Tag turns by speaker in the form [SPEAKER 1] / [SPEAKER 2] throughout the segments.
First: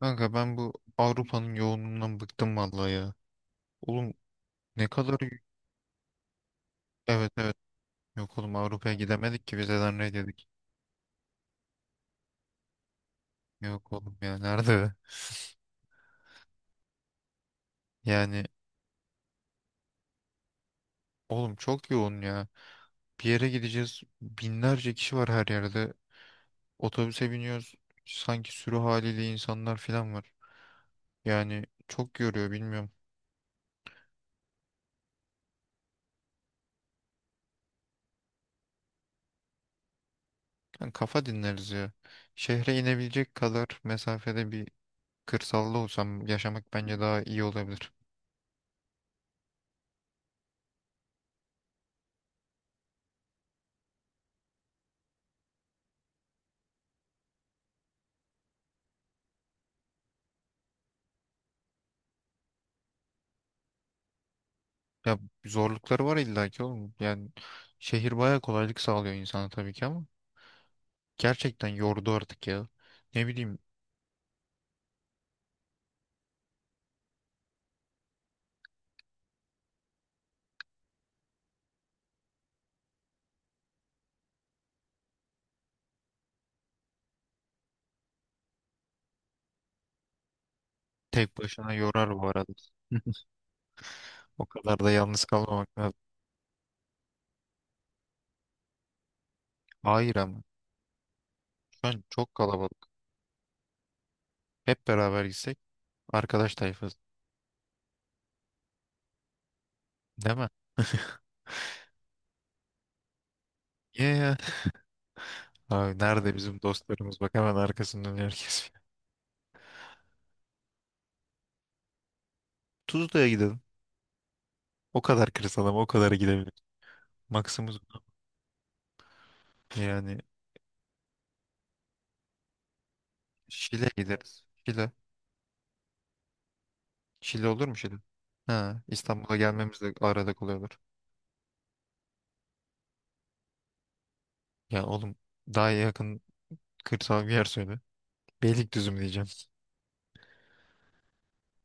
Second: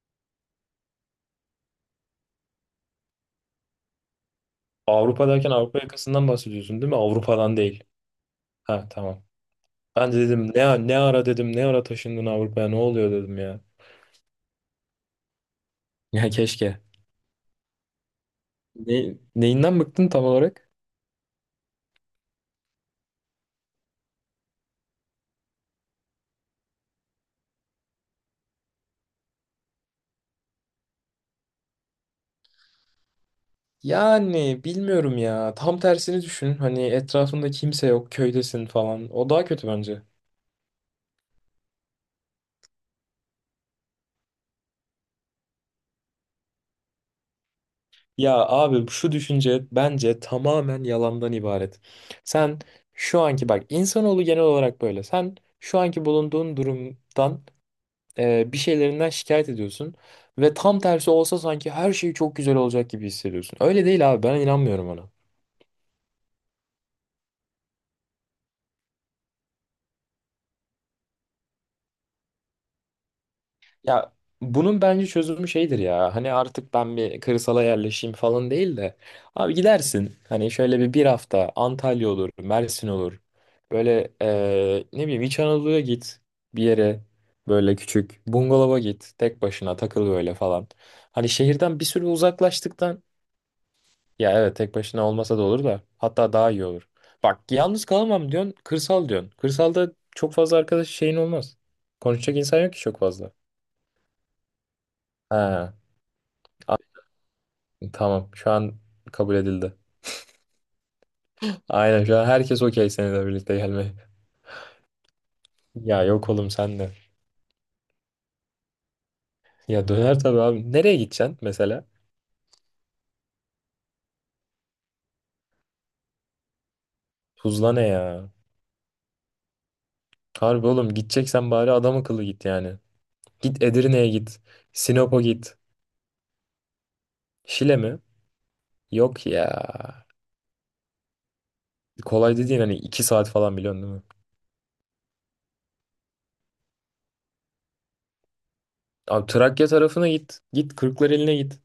[SPEAKER 1] Kanka ben bu Avrupa'nın yoğunluğundan bıktım vallahi ya. Oğlum, ne kadar
[SPEAKER 2] Avrupa
[SPEAKER 1] y-
[SPEAKER 2] derken Avrupa yakasından bahsediyorsun değil mi?
[SPEAKER 1] evet, evet.
[SPEAKER 2] Avrupa'dan değil.
[SPEAKER 1] Yok oğlum,
[SPEAKER 2] Ha,
[SPEAKER 1] Avrupa'ya
[SPEAKER 2] tamam.
[SPEAKER 1] gidemedik ki vizeden
[SPEAKER 2] Ben de dedim
[SPEAKER 1] reddedik.
[SPEAKER 2] ne ara, dedim ne ara taşındın Avrupa'ya, ne oluyor, dedim ya.
[SPEAKER 1] Yok oğlum ya, nerede?
[SPEAKER 2] Ya keşke.
[SPEAKER 1] Yani
[SPEAKER 2] Neyinden bıktın tam olarak?
[SPEAKER 1] oğlum, çok yoğun ya. Bir yere gideceğiz, binlerce kişi var her yerde. Otobüse biniyoruz, sanki sürü haliyle insanlar falan var. Yani çok yoruyor, bilmiyorum.
[SPEAKER 2] Yani bilmiyorum ya. Tam tersini düşün. Hani etrafında kimse yok, köydesin falan. O daha kötü bence.
[SPEAKER 1] Yani kafa dinleriz ya. Şehre inebilecek kadar mesafede bir kırsalda olsam yaşamak bence daha iyi olabilir.
[SPEAKER 2] Ya abi şu düşünce bence tamamen yalandan ibaret. Sen şu anki bak, insanoğlu genel olarak böyle. Sen şu anki bulunduğun durumdan bir şeylerinden şikayet ediyorsun ve tam tersi olsa sanki her şey çok güzel olacak gibi hissediyorsun. Öyle değil abi, ben inanmıyorum ona.
[SPEAKER 1] Ya zorlukları var illaki oğlum. Yani şehir bayağı kolaylık sağlıyor insana tabii ki, ama gerçekten yordu artık ya. Ne bileyim,
[SPEAKER 2] Ya bunun bence çözümü şeydir, ya hani artık ben bir kırsala yerleşeyim falan değil de, abi gidersin hani şöyle bir hafta Antalya olur Mersin olur, böyle ne bileyim İç Anadolu'ya git, bir yere böyle küçük bungalova git, tek başına takıl böyle falan. Hani
[SPEAKER 1] tek başına
[SPEAKER 2] şehirden bir süre
[SPEAKER 1] yorar bu arada.
[SPEAKER 2] uzaklaştıktan. Ya
[SPEAKER 1] O
[SPEAKER 2] evet, tek
[SPEAKER 1] kadar da
[SPEAKER 2] başına
[SPEAKER 1] yalnız
[SPEAKER 2] olmasa da olur,
[SPEAKER 1] kalmamak
[SPEAKER 2] da
[SPEAKER 1] lazım.
[SPEAKER 2] hatta daha iyi olur. Bak, yalnız kalamam diyorsun, kırsal diyorsun. Kırsalda
[SPEAKER 1] Hayır
[SPEAKER 2] çok
[SPEAKER 1] ama
[SPEAKER 2] fazla arkadaş şeyin olmaz.
[SPEAKER 1] şu an çok
[SPEAKER 2] Konuşacak insan yok ki
[SPEAKER 1] kalabalık.
[SPEAKER 2] çok fazla.
[SPEAKER 1] Hep beraber gitsek,
[SPEAKER 2] Ha,
[SPEAKER 1] arkadaş
[SPEAKER 2] a-
[SPEAKER 1] tayfası,
[SPEAKER 2] tamam, şu an kabul edildi.
[SPEAKER 1] değil mi?
[SPEAKER 2] Aynen, şu an herkes okey seninle birlikte gelmeye.
[SPEAKER 1] Yeah. Abi
[SPEAKER 2] Ya yok
[SPEAKER 1] nerede
[SPEAKER 2] oğlum,
[SPEAKER 1] bizim
[SPEAKER 2] sen de.
[SPEAKER 1] dostlarımız, bak hemen arkasından herkes.
[SPEAKER 2] Ya döner tabii abi. Nereye gideceksin mesela?
[SPEAKER 1] Tuzla'ya gidelim. O kadar kırsal ama o kadar gidebiliriz.
[SPEAKER 2] Tuzla
[SPEAKER 1] Maksimum
[SPEAKER 2] ne ya?
[SPEAKER 1] yani.
[SPEAKER 2] Harbi oğlum, gideceksen bari adam akıllı git yani. Git
[SPEAKER 1] Şile
[SPEAKER 2] Edirne'ye git.
[SPEAKER 1] gideriz, Şile.
[SPEAKER 2] Sinop'a git.
[SPEAKER 1] Şili olur mu
[SPEAKER 2] Şile
[SPEAKER 1] Şili?
[SPEAKER 2] mi?
[SPEAKER 1] Ha,
[SPEAKER 2] Yok
[SPEAKER 1] İstanbul'a
[SPEAKER 2] ya.
[SPEAKER 1] gelmemiz de arada kolay olur.
[SPEAKER 2] Kolay dediğin hani 2 saat falan, biliyorsun değil mi?
[SPEAKER 1] Ya oğlum, daha yakın kırsal bir yer söyle. Beylikdüzü mü
[SPEAKER 2] Abi
[SPEAKER 1] diyeceğim?
[SPEAKER 2] Trakya tarafına git. Git Kırklareli'ne git.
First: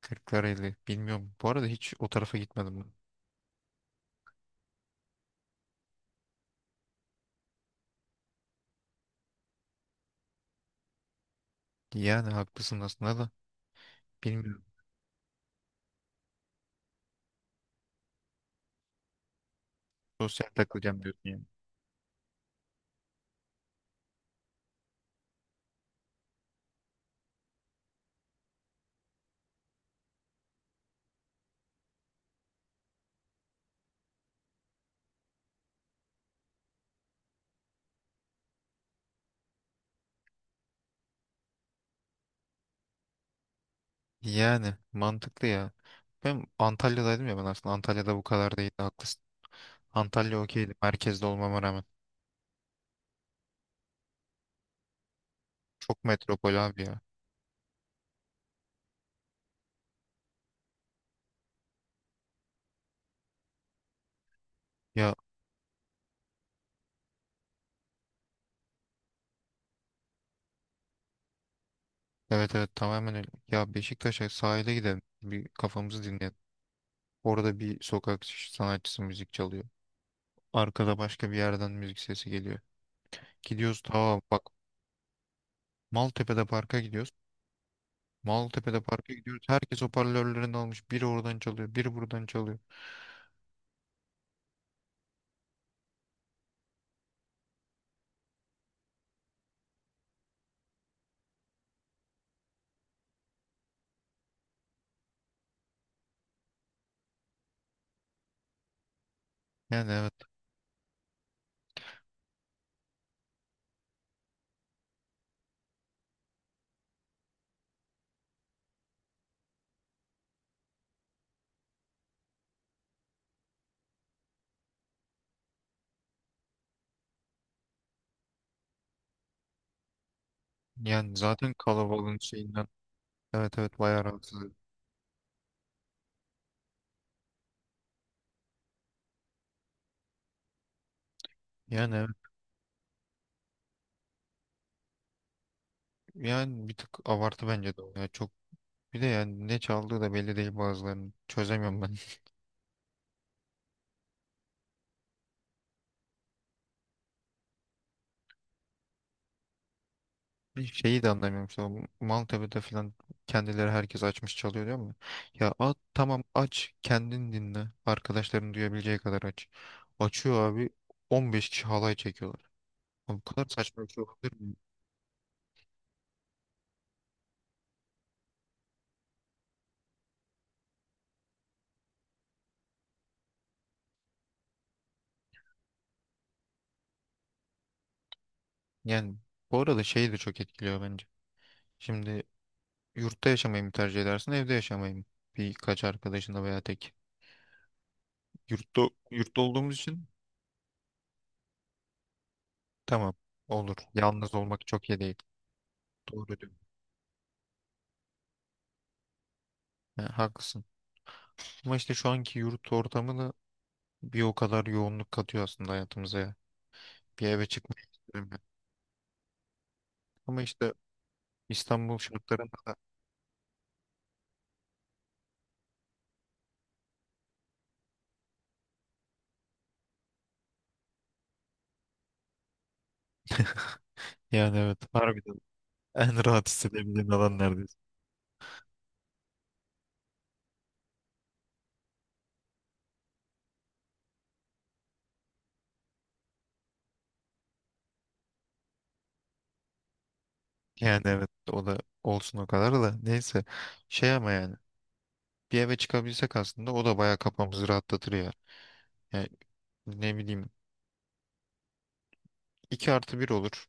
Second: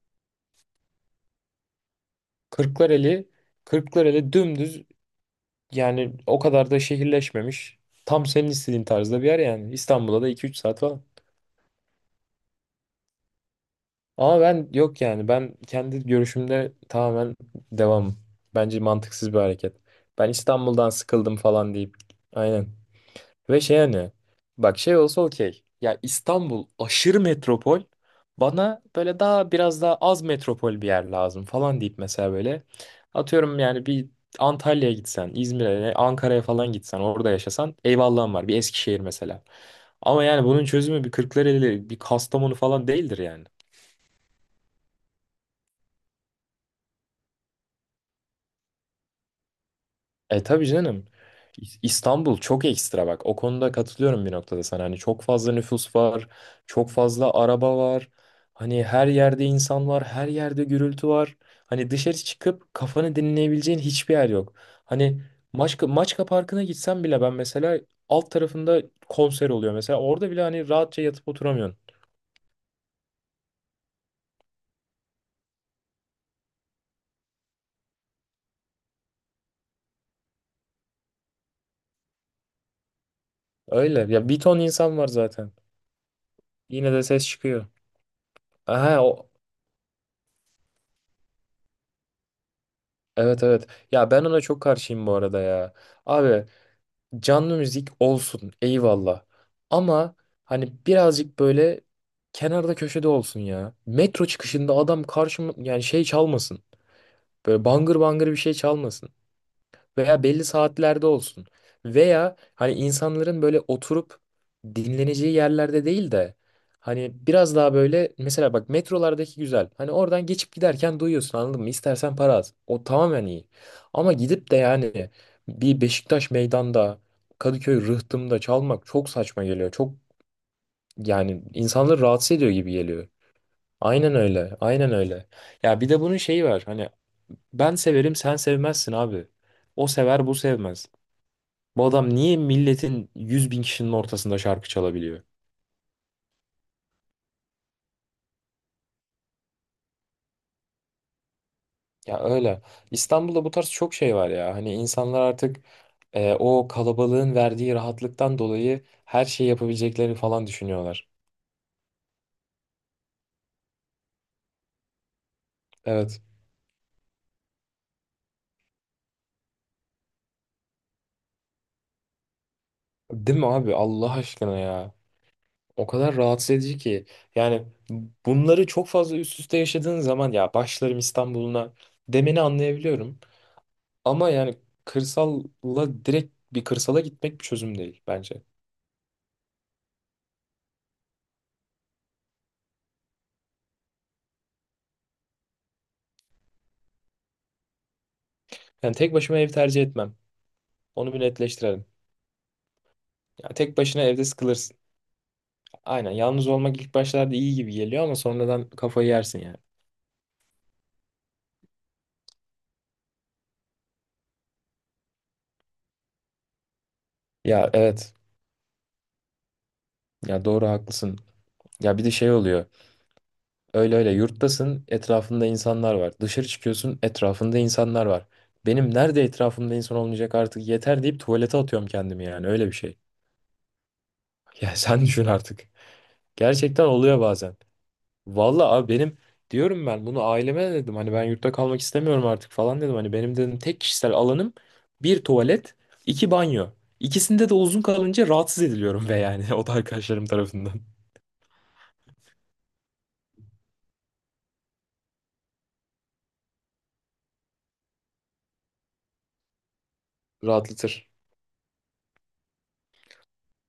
[SPEAKER 1] Kırklareli bilmiyorum. Bu arada hiç o tarafa gitmedim ben.
[SPEAKER 2] Kırklareli, Kırklareli dümdüz yani, o kadar da şehirleşmemiş. Tam senin istediğin tarzda bir yer yani. İstanbul'a da 2-3 saat falan.
[SPEAKER 1] Yani haklısın aslında da,
[SPEAKER 2] Ama
[SPEAKER 1] bilmiyorum.
[SPEAKER 2] ben yok yani, ben kendi görüşümde tamamen devam. Bence mantıksız bir hareket. Ben
[SPEAKER 1] Sosyal
[SPEAKER 2] İstanbul'dan
[SPEAKER 1] takılacağım diyorsun
[SPEAKER 2] sıkıldım
[SPEAKER 1] yani.
[SPEAKER 2] falan deyip. Aynen. Ve şey hani, bak, şey olsa okey. Ya İstanbul aşırı metropol. Bana böyle daha biraz daha az metropol bir yer lazım falan deyip mesela, böyle atıyorum yani, bir Antalya'ya gitsen, İzmir'e, Ankara'ya falan gitsen, orada yaşasan eyvallahım var. Bir Eskişehir mesela. Ama yani bunun çözümü bir Kırklareli, bir Kastamonu falan değildir yani.
[SPEAKER 1] Yani mantıklı ya. Ben Antalya'daydım ya, ben aslında Antalya'da bu kadar değildi, haklısın. Antalya
[SPEAKER 2] E tabii
[SPEAKER 1] okeydi
[SPEAKER 2] canım.
[SPEAKER 1] merkezde olmama rağmen.
[SPEAKER 2] İstanbul çok ekstra bak. O konuda katılıyorum bir noktada sana. Hani çok fazla nüfus
[SPEAKER 1] Çok
[SPEAKER 2] var,
[SPEAKER 1] metropol abi
[SPEAKER 2] çok
[SPEAKER 1] ya.
[SPEAKER 2] fazla araba var. Hani her yerde insan var, her yerde gürültü var. Hani dışarı çıkıp kafanı dinleyebileceğin hiçbir yer yok.
[SPEAKER 1] Ya
[SPEAKER 2] Hani Maçka Parkı'na gitsem bile ben mesela, alt tarafında konser oluyor mesela. Orada bile hani rahatça yatıp oturamıyorsun.
[SPEAKER 1] evet, evet, tamamen öyle. Ya Beşiktaş'a sahile gidelim. Bir kafamızı dinleyelim. Orada bir sokak sanatçısı müzik çalıyor. Arkada başka bir yerden müzik sesi geliyor. Gidiyoruz
[SPEAKER 2] Öyle.
[SPEAKER 1] ta
[SPEAKER 2] Ya bir
[SPEAKER 1] bak,
[SPEAKER 2] ton insan var zaten.
[SPEAKER 1] Maltepe'de parka
[SPEAKER 2] Yine de
[SPEAKER 1] gidiyoruz.
[SPEAKER 2] ses çıkıyor.
[SPEAKER 1] Maltepe'de
[SPEAKER 2] Aha
[SPEAKER 1] parka
[SPEAKER 2] o
[SPEAKER 1] gidiyoruz. Herkes hoparlörlerini almış. Biri oradan çalıyor, biri buradan çalıyor.
[SPEAKER 2] Evet, evet. Ya ben ona çok karşıyım bu arada ya. Abi, canlı müzik olsun eyvallah. Ama hani birazcık böyle kenarda köşede olsun ya. Metro çıkışında adam karşıma yani şey çalmasın. Böyle bangır bangır bir şey çalmasın,
[SPEAKER 1] Yani evet.
[SPEAKER 2] veya belli saatlerde olsun. Veya hani insanların böyle oturup dinleneceği yerlerde değil de, hani biraz daha böyle mesela, bak, metrolardaki güzel. Hani oradan geçip giderken duyuyorsun, anladın mı? İstersen para az. O tamamen iyi. Ama gidip de yani bir Beşiktaş meydanda, Kadıköy Rıhtım'da çalmak çok saçma geliyor. Çok
[SPEAKER 1] Yani
[SPEAKER 2] yani,
[SPEAKER 1] zaten
[SPEAKER 2] insanları
[SPEAKER 1] kalabalığın
[SPEAKER 2] rahatsız ediyor
[SPEAKER 1] şeyinden.
[SPEAKER 2] gibi geliyor.
[SPEAKER 1] Evet, evet, bayağı
[SPEAKER 2] Aynen
[SPEAKER 1] rahatsız edici.
[SPEAKER 2] öyle. Aynen öyle. Ya bir de bunun şeyi var. Hani ben severim sen sevmezsin abi. O sever, bu sevmez. Bu
[SPEAKER 1] Yani evet.
[SPEAKER 2] adam niye milletin 100.000 kişinin ortasında şarkı çalabiliyor?
[SPEAKER 1] Yani bir tık abartı bence de o. Ya çok, bir de yani ne çaldığı da belli değil bazılarının. Çözemiyorum ben.
[SPEAKER 2] Ya öyle. İstanbul'da bu tarz çok şey var ya. Hani insanlar artık o kalabalığın verdiği rahatlıktan dolayı her şeyi yapabileceklerini falan
[SPEAKER 1] Bir şeyi de
[SPEAKER 2] düşünüyorlar.
[SPEAKER 1] anlamıyorum, işte o Maltepe'de falan kendileri herkes açmış çalıyor, diyor mu? Ya at
[SPEAKER 2] Evet.
[SPEAKER 1] tamam, aç kendin dinle. Arkadaşların duyabileceği kadar aç. Açıyor abi, 15 kişi halay çekiyorlar. Abi, bu
[SPEAKER 2] Değil
[SPEAKER 1] kadar
[SPEAKER 2] mi abi?
[SPEAKER 1] saçma bir şey
[SPEAKER 2] Allah
[SPEAKER 1] olabilir mi?
[SPEAKER 2] aşkına ya. O kadar rahatsız edici ki. Yani bunları çok fazla üst üste yaşadığın zaman, ya başlarım İstanbul'una demeni anlayabiliyorum. Ama yani kırsalla direkt bir kırsala gitmek bir çözüm değil bence.
[SPEAKER 1] Yani bu arada şeyi de çok etkiliyor bence. Şimdi, yurtta yaşamayı mı tercih edersin, evde yaşamayı mı? Birkaç arkadaşınla veya tek. Yurtta,
[SPEAKER 2] Yani tek başıma
[SPEAKER 1] yurtta
[SPEAKER 2] ev
[SPEAKER 1] olduğumuz
[SPEAKER 2] tercih
[SPEAKER 1] için
[SPEAKER 2] etmem. Onu bir netleştirelim.
[SPEAKER 1] tamam,
[SPEAKER 2] Ya
[SPEAKER 1] olur.
[SPEAKER 2] tek başına evde
[SPEAKER 1] Yalnız olmak
[SPEAKER 2] sıkılırsın.
[SPEAKER 1] çok iyi değil.
[SPEAKER 2] Aynen.
[SPEAKER 1] Doğru
[SPEAKER 2] Yalnız
[SPEAKER 1] diyorsun.
[SPEAKER 2] olmak ilk başlarda iyi gibi geliyor ama sonradan kafayı yersin yani.
[SPEAKER 1] Ha, haklısın. Ama işte şu anki yurt ortamı da bir o kadar yoğunluk katıyor aslında hayatımıza ya. Bir eve
[SPEAKER 2] Ya
[SPEAKER 1] çıkmayı
[SPEAKER 2] evet.
[SPEAKER 1] istiyorum ya. Ama
[SPEAKER 2] Ya doğru,
[SPEAKER 1] işte
[SPEAKER 2] haklısın.
[SPEAKER 1] İstanbul
[SPEAKER 2] Ya bir de şey
[SPEAKER 1] şartlarında
[SPEAKER 2] oluyor.
[SPEAKER 1] da
[SPEAKER 2] Öyle öyle yurttasın, etrafında insanlar var. Dışarı çıkıyorsun, etrafında insanlar var. Benim nerede etrafımda insan olmayacak artık, yeter deyip tuvalete atıyorum kendimi, yani öyle bir şey.
[SPEAKER 1] yani
[SPEAKER 2] Ya
[SPEAKER 1] evet,
[SPEAKER 2] sen düşün
[SPEAKER 1] harbiden
[SPEAKER 2] artık.
[SPEAKER 1] en rahat
[SPEAKER 2] Gerçekten
[SPEAKER 1] hissedebildiğin
[SPEAKER 2] oluyor
[SPEAKER 1] alan
[SPEAKER 2] bazen.
[SPEAKER 1] neredeyse.
[SPEAKER 2] Vallahi abi benim, diyorum, ben bunu aileme de dedim, hani ben yurtta kalmak istemiyorum artık falan dedim. Hani benim, dedim, tek kişisel alanım bir tuvalet, iki banyo. İkisinde de uzun kalınca rahatsız ediliyorum ve yani o da arkadaşlarım tarafından.
[SPEAKER 1] Yani evet, o da olsun, o kadar da neyse, şey ama yani bir eve çıkabilsek aslında o da bayağı kafamızı rahatlatır ya. Yani ne bileyim,
[SPEAKER 2] Rahatlatır.
[SPEAKER 1] 2+1 olur.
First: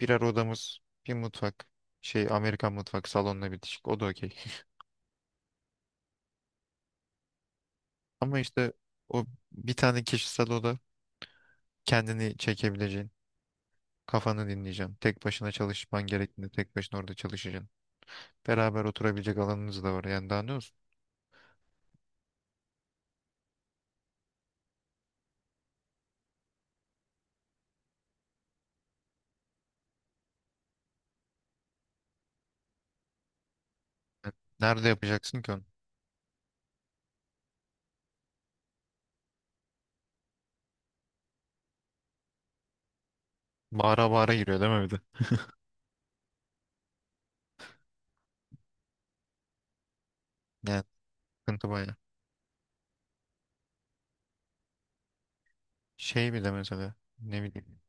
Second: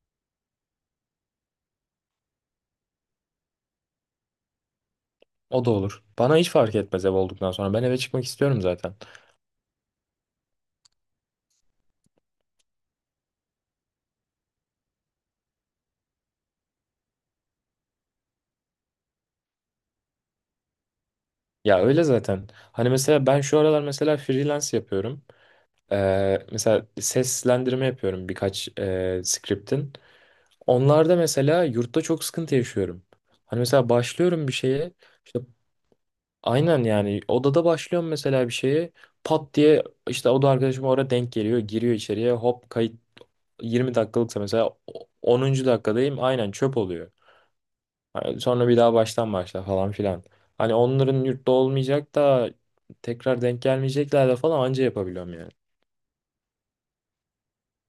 [SPEAKER 1] Birer odamız, bir mutfak, şey Amerikan mutfak salonla bitişik, o da okey.
[SPEAKER 2] O da olur. Bana hiç fark etmez ev olduktan sonra. Ben eve çıkmak
[SPEAKER 1] Ama
[SPEAKER 2] istiyorum
[SPEAKER 1] işte
[SPEAKER 2] zaten.
[SPEAKER 1] o, bir tane kişisel oda, kendini çekebileceğin. Kafanı dinleyeceksin. Tek başına çalışman gerektiğinde tek başına orada çalışacaksın. Beraber oturabilecek alanınız da var. Yani daha ne olsun?
[SPEAKER 2] Ya öyle zaten. Hani mesela ben şu aralar mesela freelance yapıyorum. Mesela seslendirme yapıyorum birkaç script'in. Onlarda mesela yurtta çok sıkıntı yaşıyorum. Hani mesela
[SPEAKER 1] Yani
[SPEAKER 2] başlıyorum bir
[SPEAKER 1] nerede
[SPEAKER 2] şeye. İşte
[SPEAKER 1] yapacaksın ki onu?
[SPEAKER 2] aynen, yani odada başlıyorum mesela bir şeye. Pat diye işte oda arkadaşım orada denk geliyor. Giriyor içeriye, hop, kayıt 20
[SPEAKER 1] Bağıra bağıra
[SPEAKER 2] dakikalıksa
[SPEAKER 1] giriyor
[SPEAKER 2] mesela,
[SPEAKER 1] değil mi bir de?
[SPEAKER 2] 10. dakikadayım, aynen çöp oluyor. Hani sonra bir daha baştan başla falan filan. Hani
[SPEAKER 1] Yani
[SPEAKER 2] onların yurtta
[SPEAKER 1] sıkıntı bayağı.
[SPEAKER 2] olmayacak da tekrar denk gelmeyecekler de falan, anca yapabiliyorum yani.
[SPEAKER 1] Şey bir de mesela, ne bileyim.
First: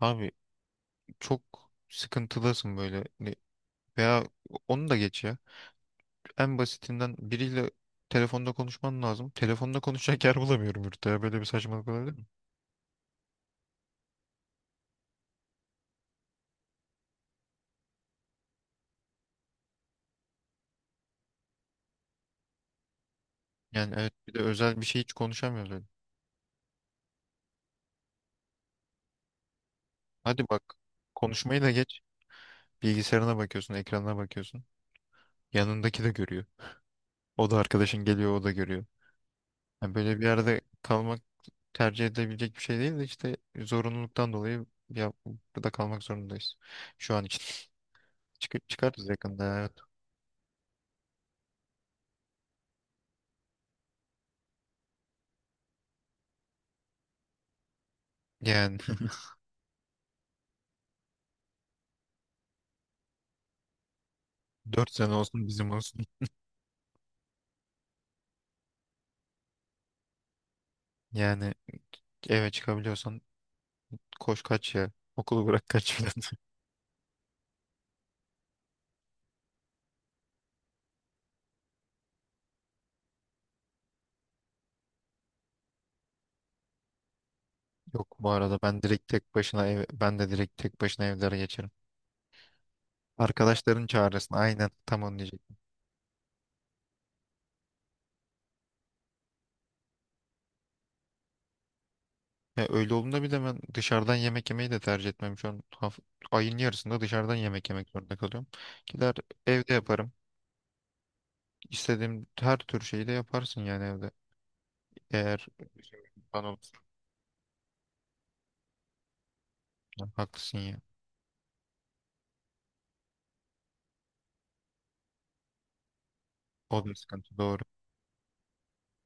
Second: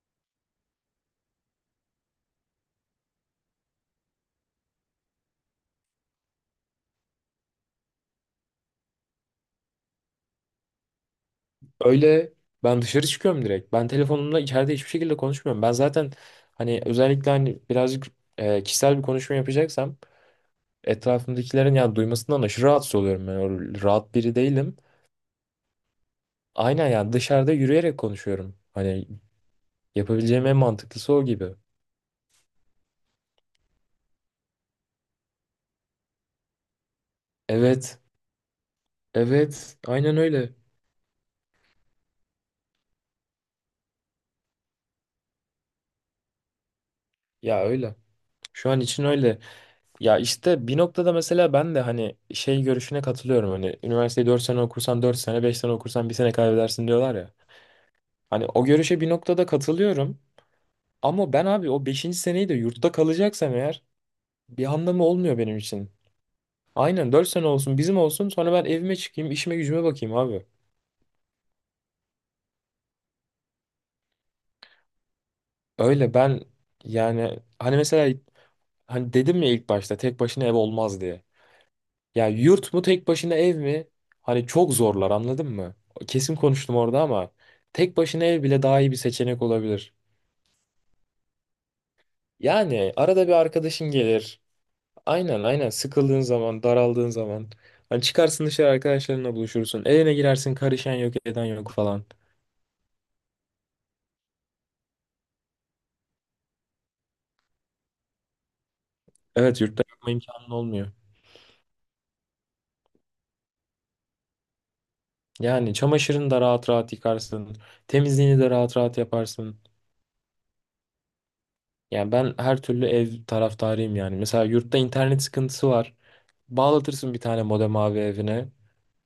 [SPEAKER 1] Abi çok sıkıntılısın böyle. Veya onu da geç ya. En basitinden biriyle telefonda konuşman lazım. Telefonda konuşacak yer bulamıyorum yurtta ya. Böyle bir saçmalık olabilir mi?
[SPEAKER 2] Öyle, ben dışarı çıkıyorum direkt. Ben telefonumla içeride hiçbir şekilde konuşmuyorum. Ben zaten hani özellikle hani birazcık kişisel bir konuşma yapacaksam etrafımdakilerin yani duymasından aşırı rahatsız oluyorum. Ben öyle
[SPEAKER 1] Yani evet,
[SPEAKER 2] rahat
[SPEAKER 1] bir
[SPEAKER 2] biri
[SPEAKER 1] de
[SPEAKER 2] değilim.
[SPEAKER 1] özel bir şey hiç konuşamıyoruz öyle.
[SPEAKER 2] Aynen yani dışarıda yürüyerek konuşuyorum. Hani
[SPEAKER 1] Hadi
[SPEAKER 2] yapabileceğim en
[SPEAKER 1] bak,
[SPEAKER 2] mantıklısı o gibi.
[SPEAKER 1] konuşmayı da geç. Bilgisayarına bakıyorsun, ekranına bakıyorsun. Yanındaki de görüyor. O da
[SPEAKER 2] Evet,
[SPEAKER 1] arkadaşın geliyor, o da görüyor.
[SPEAKER 2] evet,
[SPEAKER 1] Yani
[SPEAKER 2] aynen
[SPEAKER 1] böyle bir
[SPEAKER 2] öyle.
[SPEAKER 1] yerde kalmak tercih edebilecek bir şey değil de işte zorunluluktan dolayı ya, burada kalmak zorundayız. Şu an için.
[SPEAKER 2] Ya öyle. Şu an için
[SPEAKER 1] Çıkarız
[SPEAKER 2] öyle.
[SPEAKER 1] yakında, evet.
[SPEAKER 2] Ya işte bir noktada mesela ben de hani şey görüşüne katılıyorum. Hani üniversiteyi 4 sene okursan 4 sene, 5 sene okursan 1 sene kaybedersin diyorlar ya. Hani o
[SPEAKER 1] Yani
[SPEAKER 2] görüşe bir noktada katılıyorum. Ama ben abi o beşinci seneyi de yurtta kalacaksam eğer, bir
[SPEAKER 1] dört
[SPEAKER 2] anlamı
[SPEAKER 1] sene
[SPEAKER 2] olmuyor
[SPEAKER 1] olsun
[SPEAKER 2] benim
[SPEAKER 1] bizim
[SPEAKER 2] için.
[SPEAKER 1] olsun.
[SPEAKER 2] Aynen, 4 sene olsun bizim olsun, sonra ben evime çıkayım işime gücüme bakayım abi.
[SPEAKER 1] Yani eve çıkabiliyorsan koş kaç ya. Okulu bırak kaç falan.
[SPEAKER 2] Öyle, ben yani hani mesela hani dedim ya ilk başta tek başına ev olmaz diye. Ya yurt mu tek başına ev mi? Hani çok zorlar, anladın mı? Kesin konuştum orada ama tek
[SPEAKER 1] Yok,
[SPEAKER 2] başına
[SPEAKER 1] bu
[SPEAKER 2] ev
[SPEAKER 1] arada
[SPEAKER 2] bile daha
[SPEAKER 1] ben
[SPEAKER 2] iyi bir
[SPEAKER 1] direkt tek
[SPEAKER 2] seçenek
[SPEAKER 1] başına ev,
[SPEAKER 2] olabilir.
[SPEAKER 1] ben de direkt tek başına evlere geçerim.
[SPEAKER 2] Yani arada bir
[SPEAKER 1] Arkadaşların
[SPEAKER 2] arkadaşın
[SPEAKER 1] çağırırsın.
[SPEAKER 2] gelir.
[SPEAKER 1] Aynen, tam onu
[SPEAKER 2] Aynen,
[SPEAKER 1] diyecektim.
[SPEAKER 2] aynen, sıkıldığın zaman daraldığın zaman hani çıkarsın dışarı, arkadaşlarınla buluşursun, evine girersin, karışan yok eden yok falan.
[SPEAKER 1] Ya öyle olduğunda bir de ben dışarıdan yemek yemeyi de tercih etmem. Şu an ayın yarısında dışarıdan yemek yemek zorunda kalıyorum. Gider
[SPEAKER 2] Evet,
[SPEAKER 1] evde
[SPEAKER 2] yurtta yapma
[SPEAKER 1] yaparım.
[SPEAKER 2] imkanın olmuyor.
[SPEAKER 1] İstediğim her tür şeyi de yaparsın yani evde. Eğer
[SPEAKER 2] Yani çamaşırını da
[SPEAKER 1] imkan
[SPEAKER 2] rahat
[SPEAKER 1] olursa.
[SPEAKER 2] rahat yıkarsın, temizliğini de rahat rahat yaparsın.
[SPEAKER 1] Ya haklısın ya.
[SPEAKER 2] Yani ben her türlü ev taraftarıyım yani, mesela yurtta internet sıkıntısı var,
[SPEAKER 1] O da
[SPEAKER 2] bağlatırsın bir
[SPEAKER 1] sıkıntı,
[SPEAKER 2] tane
[SPEAKER 1] doğru.
[SPEAKER 2] modem abi evine,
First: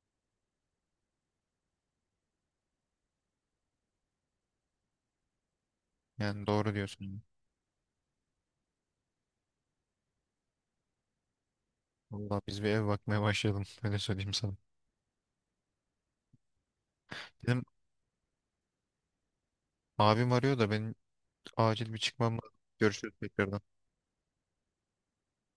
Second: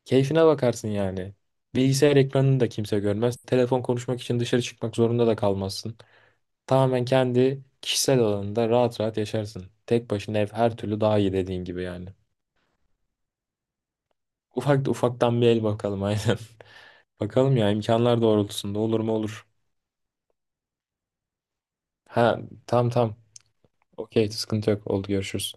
[SPEAKER 2] keyfine bakarsın yani. Bilgisayar ekranını da kimse görmez, telefon konuşmak için dışarı çıkmak zorunda da kalmazsın.
[SPEAKER 1] Yani doğru
[SPEAKER 2] Tamamen
[SPEAKER 1] diyorsun.
[SPEAKER 2] kendi kişisel alanında rahat rahat yaşarsın. Tek başına ev her türlü daha iyi, dediğin gibi yani.
[SPEAKER 1] Valla biz bir ev bakmaya başlayalım. Öyle söyleyeyim sana.
[SPEAKER 2] Ufak da ufaktan bir el bakalım, aynen. Bakalım
[SPEAKER 1] Benim
[SPEAKER 2] ya, imkanlar doğrultusunda olur mu, olur.
[SPEAKER 1] abim arıyor da, benim acil bir çıkmam
[SPEAKER 2] Ha,
[SPEAKER 1] lazım.
[SPEAKER 2] tam,
[SPEAKER 1] Görüşürüz
[SPEAKER 2] tam.
[SPEAKER 1] tekrardan.
[SPEAKER 2] Okey, sıkıntı yok. Oldu, görüşürüz.